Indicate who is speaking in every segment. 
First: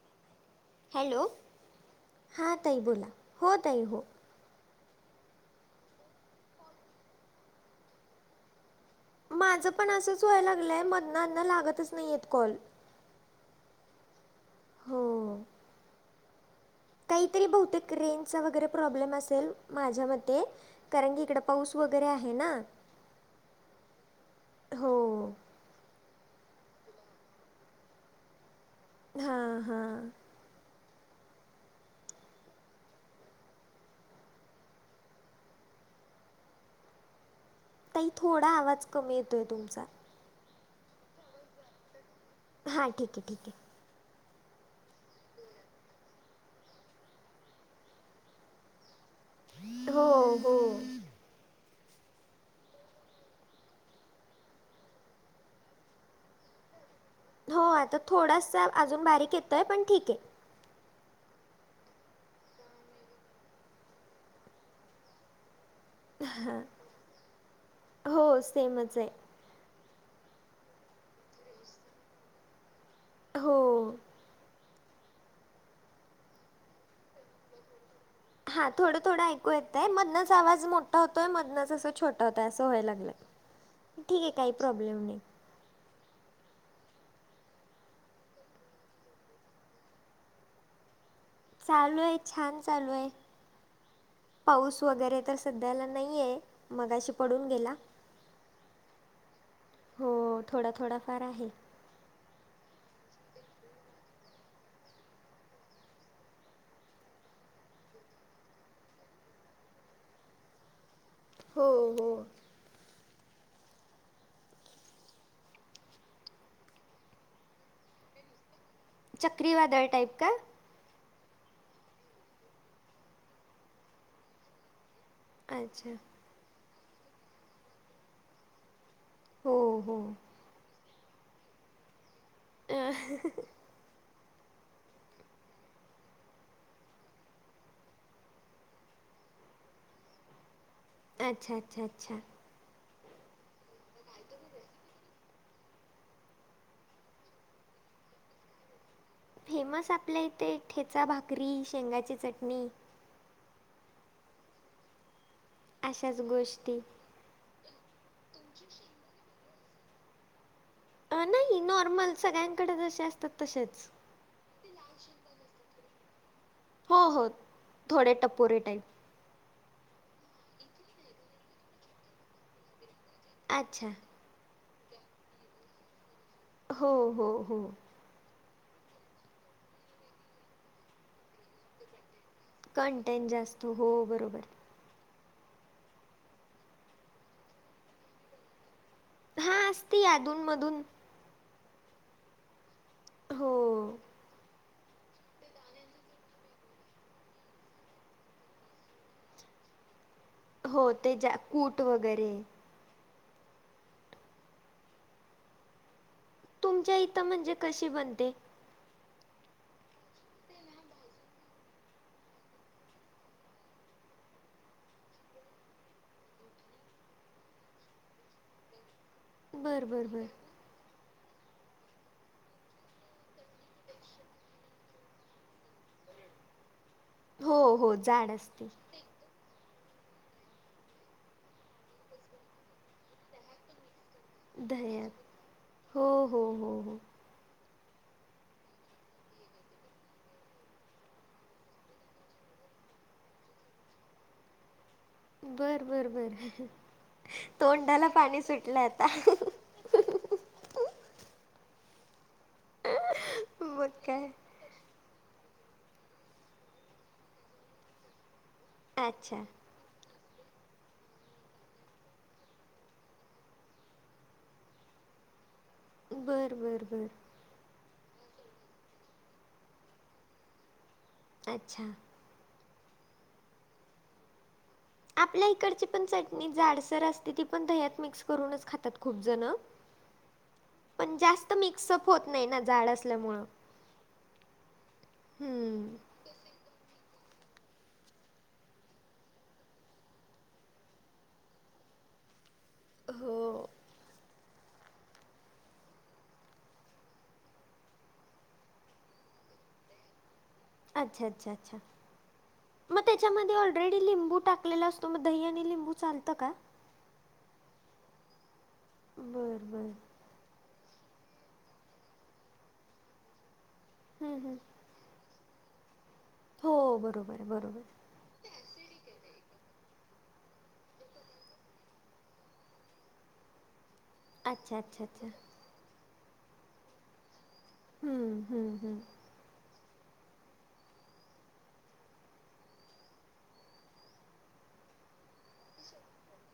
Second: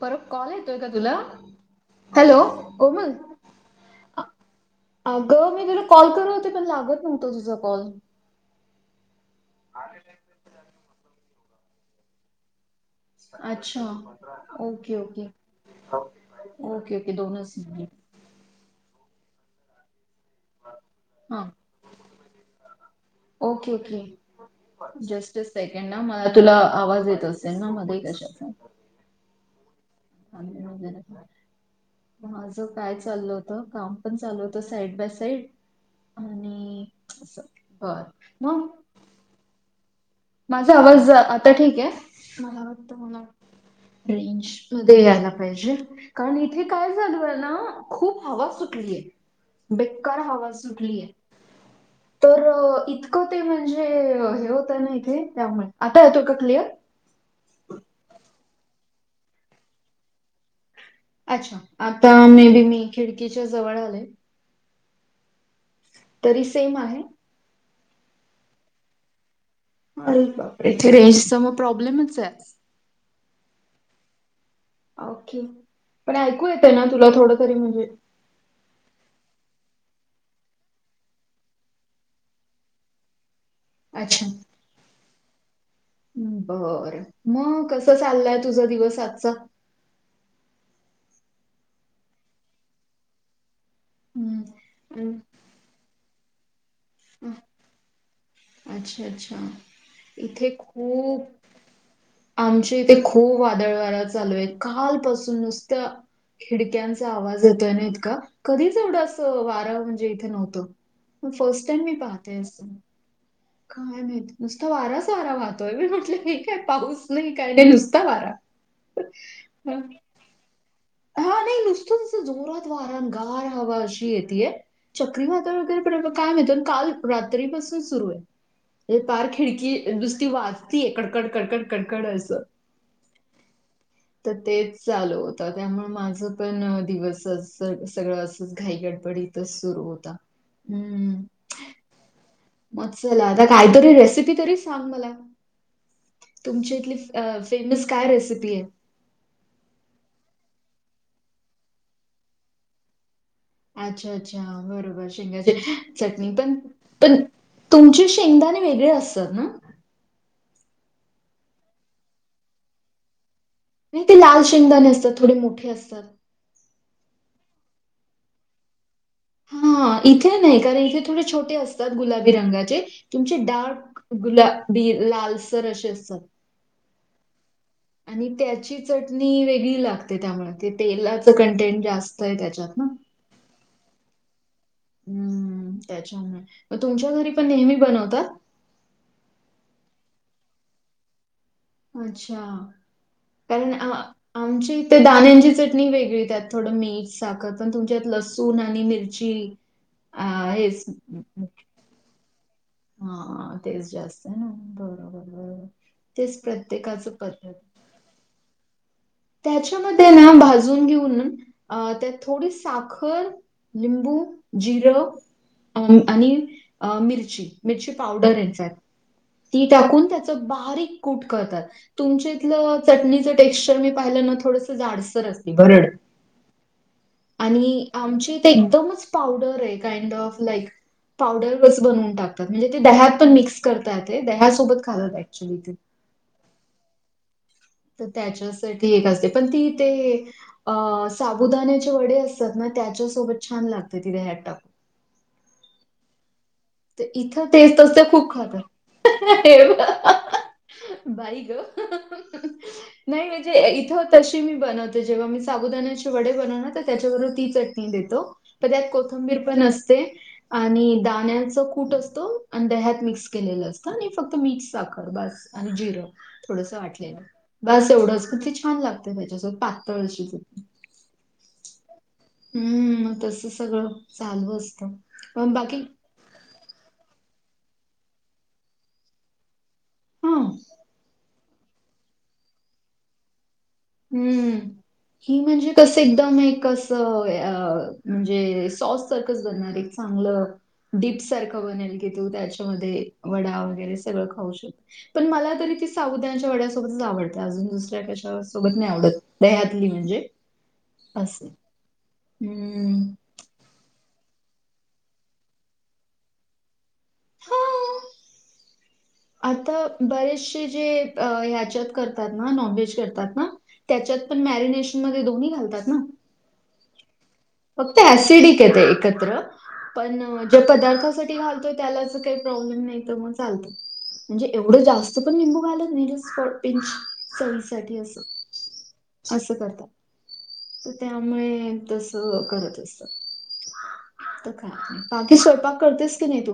Speaker 1: परत कॉलेज. का तुला
Speaker 2: हॅलो
Speaker 1: हॅलो
Speaker 2: हां ताई बोला
Speaker 1: कोमल
Speaker 2: हो ताई हो
Speaker 1: [unintelligible] अगं मी तुला कॉल करत होते, पण लागत नव्हता तुझा कॉल.
Speaker 2: माझं पणं असंच व्हाय लागलंय मधन अधन लागतचं नाहीं आहे कॉल.
Speaker 1: अच्छा! ओके ओके
Speaker 2: हो
Speaker 1: ओके ओके दोनचं
Speaker 2: नेटचा वगैरे प्रॉब्लेम असेल माझ्या मध्यें कारणं की इकडं
Speaker 1: हा
Speaker 2: पाऊस वगैरें आहे नां.
Speaker 1: ओके ओके
Speaker 2: हो
Speaker 1: जस्टं तस्टं सेकंड नां मला तुला आवाज येत असेल नां मध्यें कशाचां?
Speaker 2: हां हां
Speaker 1: अ [inaudible] माझं कायं चाललं होतं. कामं पणं चालूं होतं साईड बाय साईड आणि असं बर
Speaker 2: ताई थोडा
Speaker 1: मग
Speaker 2: आवाज कमी येतोय तुमचां.
Speaker 1: माझा आवाज आता ठीक आहे. मला
Speaker 2: हां
Speaker 1: वाटतं
Speaker 2: ठीक
Speaker 1: म
Speaker 2: आहे ठीक
Speaker 1: रेंज मध्ये यायला पाहिजे. कारण इथे काय झाल ना खूप हवा सुटली आहे.
Speaker 2: आहे हो
Speaker 1: बेकार हवा
Speaker 2: हो
Speaker 1: सुटलीय आहे. तरं इतकं ते म्हणजे हे होतं नां त्यामुळें, आता येतो कां क्लिअर?
Speaker 2: हो आता थोडासां अजूंन बारीक येतोय पणं ठीक आहे.
Speaker 1: अच्छा! आता मे बी मी खिडकीच्यां जवळं आले. तरी
Speaker 2: हां,
Speaker 1: सेम आहे.
Speaker 2: हो सेमचं आहे.
Speaker 1: अरे बापरे, रेंजचा मगं प्रॉब्लेमचं आहे.
Speaker 2: हो.
Speaker 1: ओके, पणं ऐकू येतं नां तुला थोडं तरी म्हणजे
Speaker 2: हां थोडं थोडं ऐकू येतंय मधनं आवाज मोठा होतोय मधनंच असं छोटं होतंय असं व्हाय लागलंय.
Speaker 1: [inaudible]
Speaker 2: ठीक आहे कांहीं प्रॉब्लेम नाहीं.
Speaker 1: बरं, मगं कसं चाललंय तुझा दिवस आजचां?
Speaker 2: चालूं आहे छान चालूं आहे.
Speaker 1: हं.
Speaker 2: पाऊस
Speaker 1: हं.
Speaker 2: वगैरें तसं सध्यांला नाही आहे, मगांशी
Speaker 1: हं.
Speaker 2: पडूंन गेला.
Speaker 1: अच्छा! अच्छा!
Speaker 2: हो
Speaker 1: इथे
Speaker 2: थोडा थोडाफार
Speaker 1: खूंप
Speaker 2: आहे.
Speaker 1: आमच्या इथे खूंप वादळं वारा चालूं आहे. कालपासून नुसतां खिडक्यांचा आवाज येतोय नां इतका, कधीचं एवढा असं वारं म्हणजे इथे नव्हतं. फर्स्ट
Speaker 2: हो
Speaker 1: टाईम मी
Speaker 2: हो.
Speaker 1: पाहते असं कायं माहिती नुसतां वाराचं वारा वाहतोय मी म्हटलं हे कायं पाऊस नाहीं कायं नाहीं नुसतां वारा
Speaker 2: चक्रीवादंळ टाईप कां?
Speaker 1: हां नाहीं नुसतं नुसतं जोरातं वारा गांर हवा अशी येती ये. चक्रीवादंळ
Speaker 2: अच्छा
Speaker 1: वगैरें कायं म्हटलं काल रात्रीपासून सुरू आहे. हे पार खिडकी
Speaker 2: हो हो.
Speaker 1: नुसती वाचतीय कडकड कडकड कडकड असं.
Speaker 2: आ [unintelligible]
Speaker 1: ह [inaudible] तरं तेचं चालूं होतं त्यामुळें माझं पणं दिवस सगळं असंच घाई गडबडीत तेचं सुरू होता. हम्मं
Speaker 2: अच्छा! अच्छा! अच्छा!
Speaker 1: चल आता कांहीतरी रेसिपी तरी सांग मला. तुमच्या इथली फ्रेम्स कायं रेसिपी आहे.
Speaker 2: फ्रेम्स आपल्या इथे ठेचा, भाकरी, शेंगाची चटणी
Speaker 1: अच्छा अच्छा बरोबर शेंगाची
Speaker 2: अशाच
Speaker 1: चटणी पणं
Speaker 2: गोष्टी.
Speaker 1: पणं तुमचे शेंगदाणे वेगळे असतात नां
Speaker 2: अ नाहीं नॉर्मल सगळ्यांकडे जसे असतात तसेचं
Speaker 1: नाय ते लाल शेंगदाणे असतात थोडे मोठे असतात.
Speaker 2: हो हो थोडे टपोरे टाईप.
Speaker 1: हां इथे नाहीं कारणं इथे थोडे छोटे असतात गुलाबी रंगाचे तुमचे
Speaker 2: अच्छा.
Speaker 1: डार्क गुलाबी लालसर असे असतात.
Speaker 2: हो हो हो.
Speaker 1: आणि त्याची चटणी वेगळी लागते त्यामुळ ते तेलाच कं टेन जास्तयं त्याच्यात ना
Speaker 2: टेन जास्त हो बरोबर
Speaker 1: हम्म त्याच्यामुळे म तुमच्या घरी पण नेहमी बनवता.
Speaker 2: हा असती अधून मधून
Speaker 1: अच्छा
Speaker 2: हो,
Speaker 1: कारण अ आ आमचे ते दाण्यांची चटणी वेगळी त्यात थोडं मीठ साख पणं तुमच्यांत लसूण आणि मिर्ची
Speaker 2: हो ते ज्यां कूंट वगैरे
Speaker 1: हा तेच जास्त आहे ना बरोबर बरोबर तेच
Speaker 2: तुमच्या
Speaker 1: प्रत्येकाचं
Speaker 2: इथं
Speaker 1: पद्धत.
Speaker 2: म्हणजे कशी बनते.
Speaker 1: त्याच्यामध्ये ना भाजून घेऊन अ त्यात थोडी साखर, लिंबू, जिरं अ आणि अ मिरची मिरची पावडर याच्यात ती
Speaker 2: बरं, बरं,
Speaker 1: टाकून
Speaker 2: बरं.
Speaker 1: त्याच बारीक कूट करतात तुमच्या इथलं चटणीच टेक्चर मी पाहिलं ना थोडस जाडसर असते भरड
Speaker 2: हो,
Speaker 1: आणि
Speaker 2: हो. जाड
Speaker 1: आमच्या इथं
Speaker 2: असते.
Speaker 1: एकदमच पावडरये कांड ऑफ लाईक पावडरच बनवून टाकतात म्हणजे ते दह्यात पण मिक्स करता येते दह्यासोबत खातात
Speaker 2: दह्यात.
Speaker 1: ऍक्चुली ती
Speaker 2: हो हो हो हो
Speaker 1: त त्याच्यासांठी एक असते पण ती ते अ साबुदाण्याचे वडे असतात ना त्याच्यासोबत छान लागते ती दह्यात टाकून.
Speaker 2: बरं बरं बरं
Speaker 1: तरइथं ते तस
Speaker 2: तोंडाला
Speaker 1: खूप
Speaker 2: पाणी
Speaker 1: खातात.
Speaker 2: सुटलं आता.
Speaker 1: बाई ग नाही म्हणजे
Speaker 2: मग
Speaker 1: इथं
Speaker 2: काय?
Speaker 1: तशी मी बनवते जेव्हा मी साबुदानाचे वडे बनवण ना त त्याच्याबरोबर ती चटणी देतो. पण त्यात कोथंबीर
Speaker 2: अच्छा.
Speaker 1: पण असते आणि दाण्या तो कूट असतो आणि दह्यात मिक्स केलेलं असतं आणि फक्त मीठ साखर बास आणि जिरं
Speaker 2: बरं,
Speaker 1: थोडस
Speaker 2: बरं, बरं.
Speaker 1: वाटलेल. बास एवढंच पण ती छान लागत त्याच्यासोबत पातळ अशी चटणी
Speaker 2: अच्छा
Speaker 1: हूं म तस सगळं चालू असतं.
Speaker 2: आपल्या
Speaker 1: पण बाकी
Speaker 2: इकडची पण चटणी जाडसर असते ती पण दह्यात मिक्स करूनच खातात खूप जण
Speaker 1: हां.
Speaker 2: पण जास्त मिक्सअप होत नायं ना जाड असल्यामुळ
Speaker 1: हम्म ही म्हणजे
Speaker 2: हम्म.
Speaker 1: कस एक कदम एक कंसं म्हणजे सॉस सारखच बनणार एक चांगलं डीप सारखं बनेल की तू त्याच्यामध्ये वडा
Speaker 2: हो.
Speaker 1: वगैरे सगळ खुऊशी पण मला तरी ती साबुदाण्याच्या वड्यासोबतच आवड अजून दुसऱ्या कश्यावर सोबत नाय आवडत दह्यातली म्हणजे.
Speaker 2: अच्छा
Speaker 1: असं
Speaker 2: अच्छा अच्छा. मग
Speaker 1: हम्म
Speaker 2: त्याच्यामध्ये ऑलरेडी लिंबू टाकलेला असतो म दही आणि लिंबू चालतं का?
Speaker 1: हो.
Speaker 2: बरं
Speaker 1: आता
Speaker 2: बरं
Speaker 1: बरेचशे जे ह्याच्यात करतात ना नॉन व्हेज करतात ना त्याच्यात
Speaker 2: हम्म
Speaker 1: पण
Speaker 2: हम्म.
Speaker 1: मॅरिनेशन मध्ये दोन्ही घालतात ना.
Speaker 2: हो बरोबर. बरोबर
Speaker 1: फक्त ऍसिडिकए ते एकत्र. पण ज्या पदार्थासाठी घालतोय त्यालाच काय प्रॉब्लेम नाय तर मग चालत. म्हणजे
Speaker 2: अच्छा
Speaker 1: एवढं
Speaker 2: अच्छा
Speaker 1: जास्त
Speaker 2: अच्छा.
Speaker 1: पण लिंबू घालत नाय जस्ट फॉर पिंनच चवी साठी असं.
Speaker 2: हम्म हम्म हम्म
Speaker 1: असं करतात तर त्यामुळे तस करत असतात. त काय बाकी स्वयंपाक करतेस की नाय तू?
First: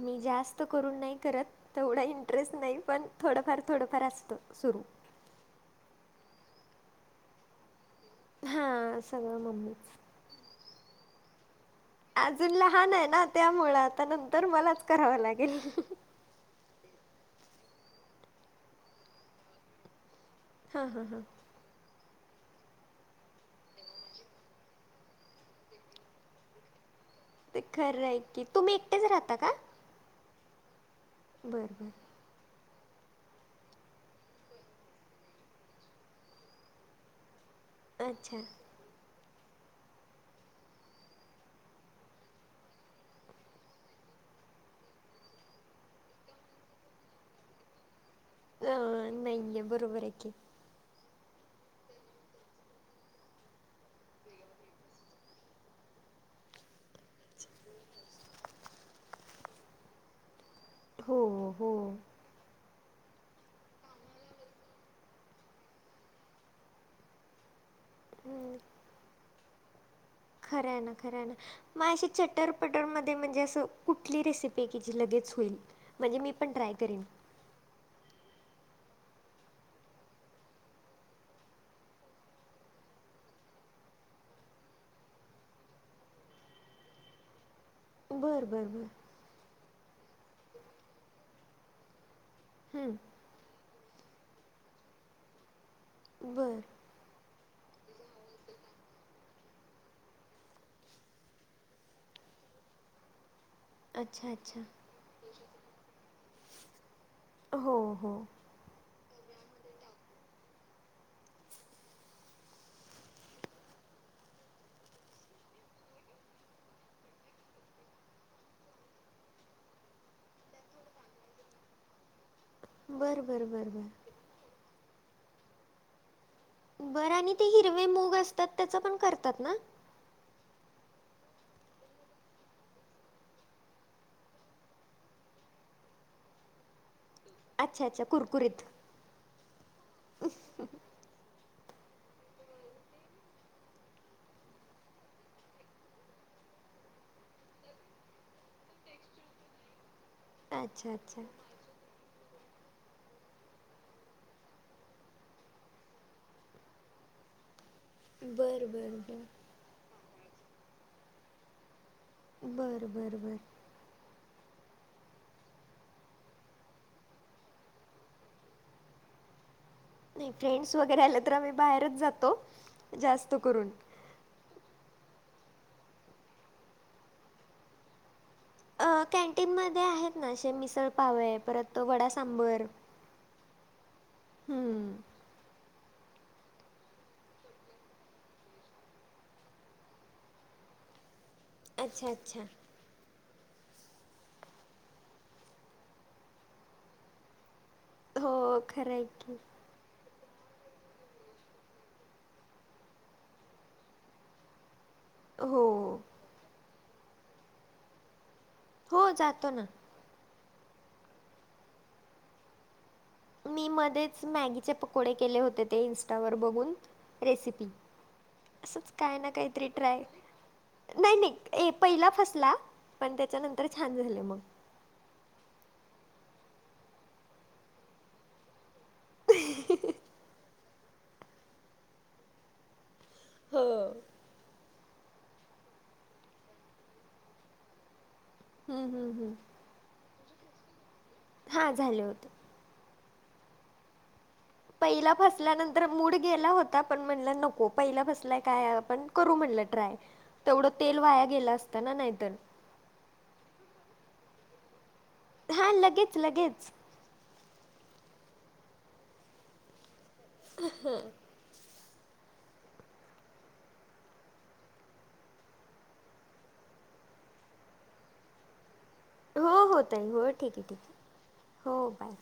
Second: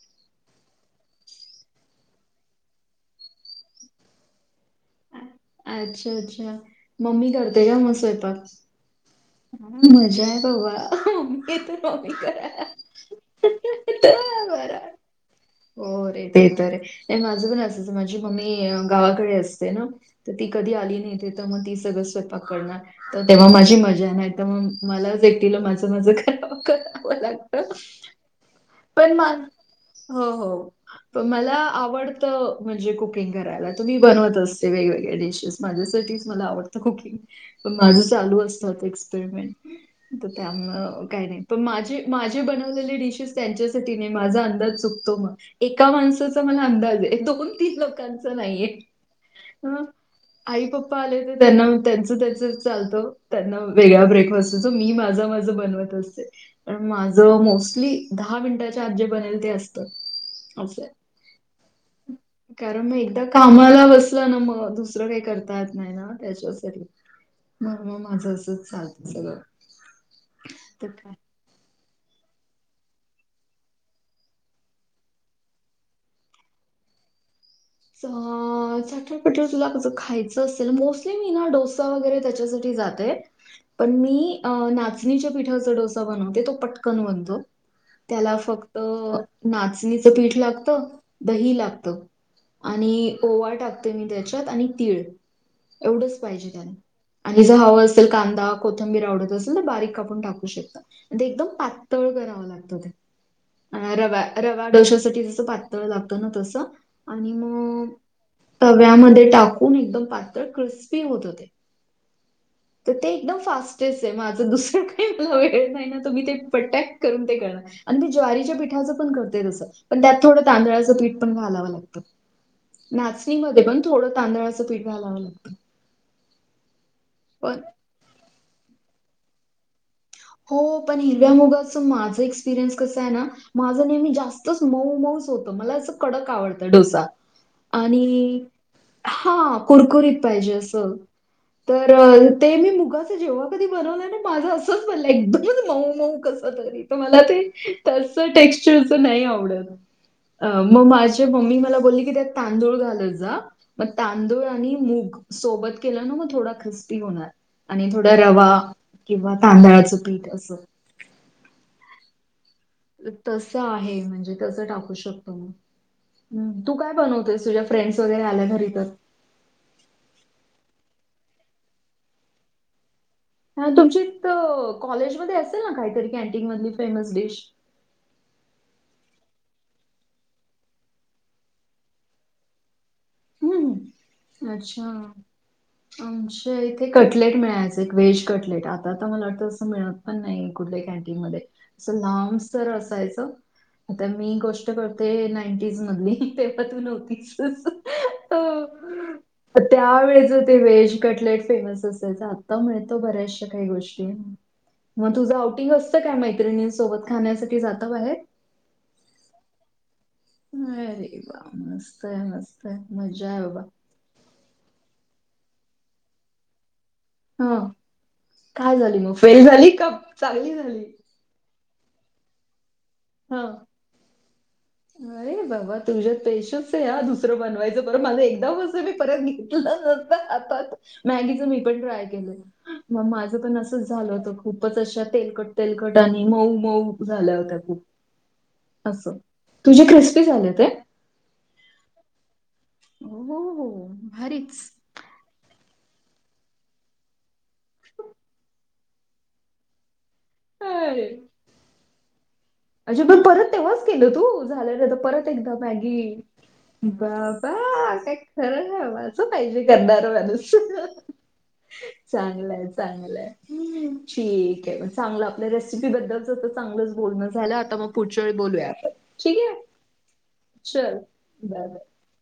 Speaker 2: मी जास्त करून नाय करत. तेवढा इंटरेस्ट नाय पण थोडंफार थोडंफार असतो सुरू.
Speaker 1: अच्छा अच्छा मम्मी करते का म स्वय
Speaker 2: हां सगळं मम्मीच.
Speaker 1: मजा हाय बाबा. मम्मी
Speaker 2: अजून
Speaker 1: करायला.
Speaker 2: लहान आहे ना त्यामुळं आता नंतर मलाच करावं लागेल.
Speaker 1: हो रे ते तर ए ये माझं पण असंच माझी मम्मी गावाकडे असते ना. तर ती कधी
Speaker 2: हां
Speaker 1: आली
Speaker 2: हां
Speaker 1: नाय
Speaker 2: हां
Speaker 1: तेे त म ती सगळं स्वयंपाक करणार तर तेव्हा माझी मज्जाय नाय तर म मलाच एकटीला माझं माझं कराव करावं
Speaker 2: ते
Speaker 1: लागत.
Speaker 2: खरं आहे की तुम्ही एकटेच राहता का?
Speaker 1: हो हो तो मला
Speaker 2: बरं
Speaker 1: आवड
Speaker 2: बरं
Speaker 1: त म्हणजे कुकिंग करायला त मी बनवत असते वेगवेगळ्या डिशेस माझ्यासाठीच मला आवडतं कुकिंग. माझं
Speaker 2: अच्छा
Speaker 1: चालू असत त त्यामुळं काय नाय पण माझे माझे बनवले डिशस त्यांच्या चुकीने माझा अंदाज चुकतो म एका माणसाचा मला अंदाज ए दोन तीन कांच नाईये
Speaker 2: अं नाही आहे बरोबर आहे की.
Speaker 1: आई प पाले त्यांना त्यांच त्याच चालत. त्यांना वेगळा ब्रेकफास्ट असतो. मी माझं माझं बनवत असते पण माझ मोस्टली दहा मिनिटाच्या आत जे बनेल ते असत असंय.
Speaker 2: हो हो
Speaker 1: कारण म एकदा कामाला बसलं ना मग दुसरं काय करता येत नाय ना. त्याच्यासाठी मग म माझ असं
Speaker 2: हम्म
Speaker 1: चालत सगळं.
Speaker 2: खरंय
Speaker 1: तर
Speaker 2: ना
Speaker 1: काय.
Speaker 2: खरंय ना. म अशी चटरपटरमध्ये म्हणजे असं कुठली रेसिपी ए कि जी लगेच होईल? म्हणजे मी पण ट्राय करीन.
Speaker 1: च- चटरपटर तुला जर खायचं असेल मोस्टली मी ना डोसा वगैरे त्याच्यासाठी जा ते पण मी नाचणीच्या पिठाचा डोसा बनवते तो पटकन बनतो. त्याला
Speaker 2: बरं बरं
Speaker 1: फक्त
Speaker 2: बरं
Speaker 1: नाचणीचं पीठ लागतं दही लागत.
Speaker 2: हम्म
Speaker 1: आणि ओवा टाकते मी त्याच्यात आणि तीळ एवढच पाहिजे
Speaker 2: बरं
Speaker 1: त्याला. आणि ज हवां असेल कांदा कोथंबीर आवडत असेल तर बारीक कापून टाक कु शकता पण ते एकदम पातळ करावं लागतं ते. अ -रवा
Speaker 2: अच्छा अच्छा
Speaker 1: रवा डोश्यासाठी जस पातळ लागतं ना तसं आणि
Speaker 2: हो
Speaker 1: मग
Speaker 2: हो.
Speaker 1: तव्यामध्ये टाकून एकदम पातळ क्रिस्पी होत ते. तर ते एकदम फास्टेस्ट आहे माझं दुसरं काही आपला वेळ नाही. या दोघी एक पटेक्ट करून ते करा. आणि ते ज्वारीच्या पीठाचं पण करते तसं पण त्यात थोडं तांदळाचं पीठ पण घालावं लागतं.
Speaker 2: बरं बरं
Speaker 1: नाचणीमध्ये
Speaker 2: बरं
Speaker 1: पण
Speaker 2: बरं.
Speaker 1: थोडं तांदळाचं पीठ घालावं लागतं.
Speaker 2: बरं आणि ते
Speaker 1: पण
Speaker 2: हिरवे मूग असतात त्याच पण करतात ना?
Speaker 1: हो पण हिरव्या मुगाचं माझं एक्सपिरियन्स कस आहे ना माझं नेहमी जास्तच मऊ मऊच होतं मला असं कडक आवडतं डोसा.
Speaker 2: अच्छा अच्छा
Speaker 1: आणि
Speaker 2: कुरकुरीत
Speaker 1: हा कुरकुरीत पाहिजे असं तर ते मी मुगाचं जेव्हा कधी बनवलं ना माझं असं एकदमच मऊ मऊ कस तरी मला ते तच टेक्स्चरच नाही आवडत. अ मग
Speaker 2: अच्छा अच्छा
Speaker 1: माझे मम्मी मला बोलली की त्यात तांदूळ घालत जा मग तांदूळ आणि मूग सोबत केलं ना मग थोडा ख्रिस्पी होणार. आणि थोडा रवा
Speaker 2: बरं बरं बरं
Speaker 1: किंवा तांदळाचं पीठ असं
Speaker 2: बरं. बरं बरं
Speaker 1: तसं आहे म्हणजे तसं टाक तू काय बनवतेस तुझ्या फ्रेंडस वगैरे आल्या घरी तर?
Speaker 2: नाही फ्रेंड्स वगैरे आले तर आम्ही बाहेरच जातो. जास्त
Speaker 1: हा
Speaker 2: करून
Speaker 1: तुमची तिथं कॉलेजमध्ये असेल ना काहीतरी कॅनटीन मधली फेमस डिश?
Speaker 2: अ कॅन्टीन म आहेत ना असे मिसळ पाव परत वडा सांबर
Speaker 1: हम्, अच्छा!
Speaker 2: हम्म
Speaker 1: आमच्या इथे कटलेट मिळायचं व्हेज कटलेट आता तर मला वाटतं असं मिळत पण नाही कुठल्या कॅन्टीन मध्ये. अस
Speaker 2: अच्छा
Speaker 1: लांब
Speaker 2: अच्छा
Speaker 1: सर असायचं. आता मी गोष्ट करते नाईंटीज मधली ते तू नव्हतीस.
Speaker 2: हो खरं आहे की.
Speaker 1: त्यावेळेच ते व्हेज कटलेट फेमस असयच आता मिळतो बऱ्याचशा काही गोष्टी मग तुझं
Speaker 2: हो
Speaker 1: आउटिंग असतं काय मैत्रिणी सोबत खाण्यासाठी जाता बाहेर?
Speaker 2: हो जातो ना.
Speaker 1: ह बा मस्त आहे मस्त त्यात मजा बाबा.
Speaker 2: मी मध्येच मॅगीचे पकोडे केले होते ते इं्स्टावर बघून रेसिपी,
Speaker 1: हां.
Speaker 2: असंच
Speaker 1: झाली मग
Speaker 2: काय ना
Speaker 1: फेल
Speaker 2: काहीतरी
Speaker 1: झाली का
Speaker 2: ट्राय
Speaker 1: चांगली झाली?
Speaker 2: नाही नाही ए पहिला फसला, पण
Speaker 1: हां.
Speaker 2: त्याच्यानंतर छान झाले मग.
Speaker 1: अरे बाबा तुझ्यात पेशस आहे या दुसरं बनवायचं बरं माझं एकदा ब [unintelligible] पण
Speaker 2: हो
Speaker 1: असंच झालं होत, खूपच अशा तेलकट, तेलकट, आणि मऊ, मऊ, झाल्या होत्या खूप
Speaker 2: हम्म हम्म
Speaker 1: असं,
Speaker 2: हम्म
Speaker 1: तुझी क्रिस्पी झाले होते?
Speaker 2: हा झाले होते.
Speaker 1: हो हो हो भरीच.
Speaker 2: पहिला फसल्यानंतर मूड गेला होता पण म्हणलं नको पहिला फसलाय काय आपण करू म्हणलं ट्राय तेवढं तेल
Speaker 1: अरे
Speaker 2: वाया गेलं असतं ना नाहीतर.
Speaker 1: अच्छा! पण परत तेव्हाच केलं तू झालेलं परत एकदा
Speaker 2: हा
Speaker 1: मॅगी
Speaker 2: लगेच लगेच
Speaker 1: बाबा काय खरं मा असं पाहिजे करणार माणुस्य [unintelligible] ह [inaudible] चांगल चांगलंय ठीक आहे म चांगलं आपल्या रेसिपी बद्दल चांगलंच बोलण झालं आता मग पुढच्या वेळी बोलूया आपण.
Speaker 2: हो
Speaker 1: आहे?
Speaker 2: हो तई हो ठीक आहे ठीक
Speaker 1: चल.
Speaker 2: आहे हो बाय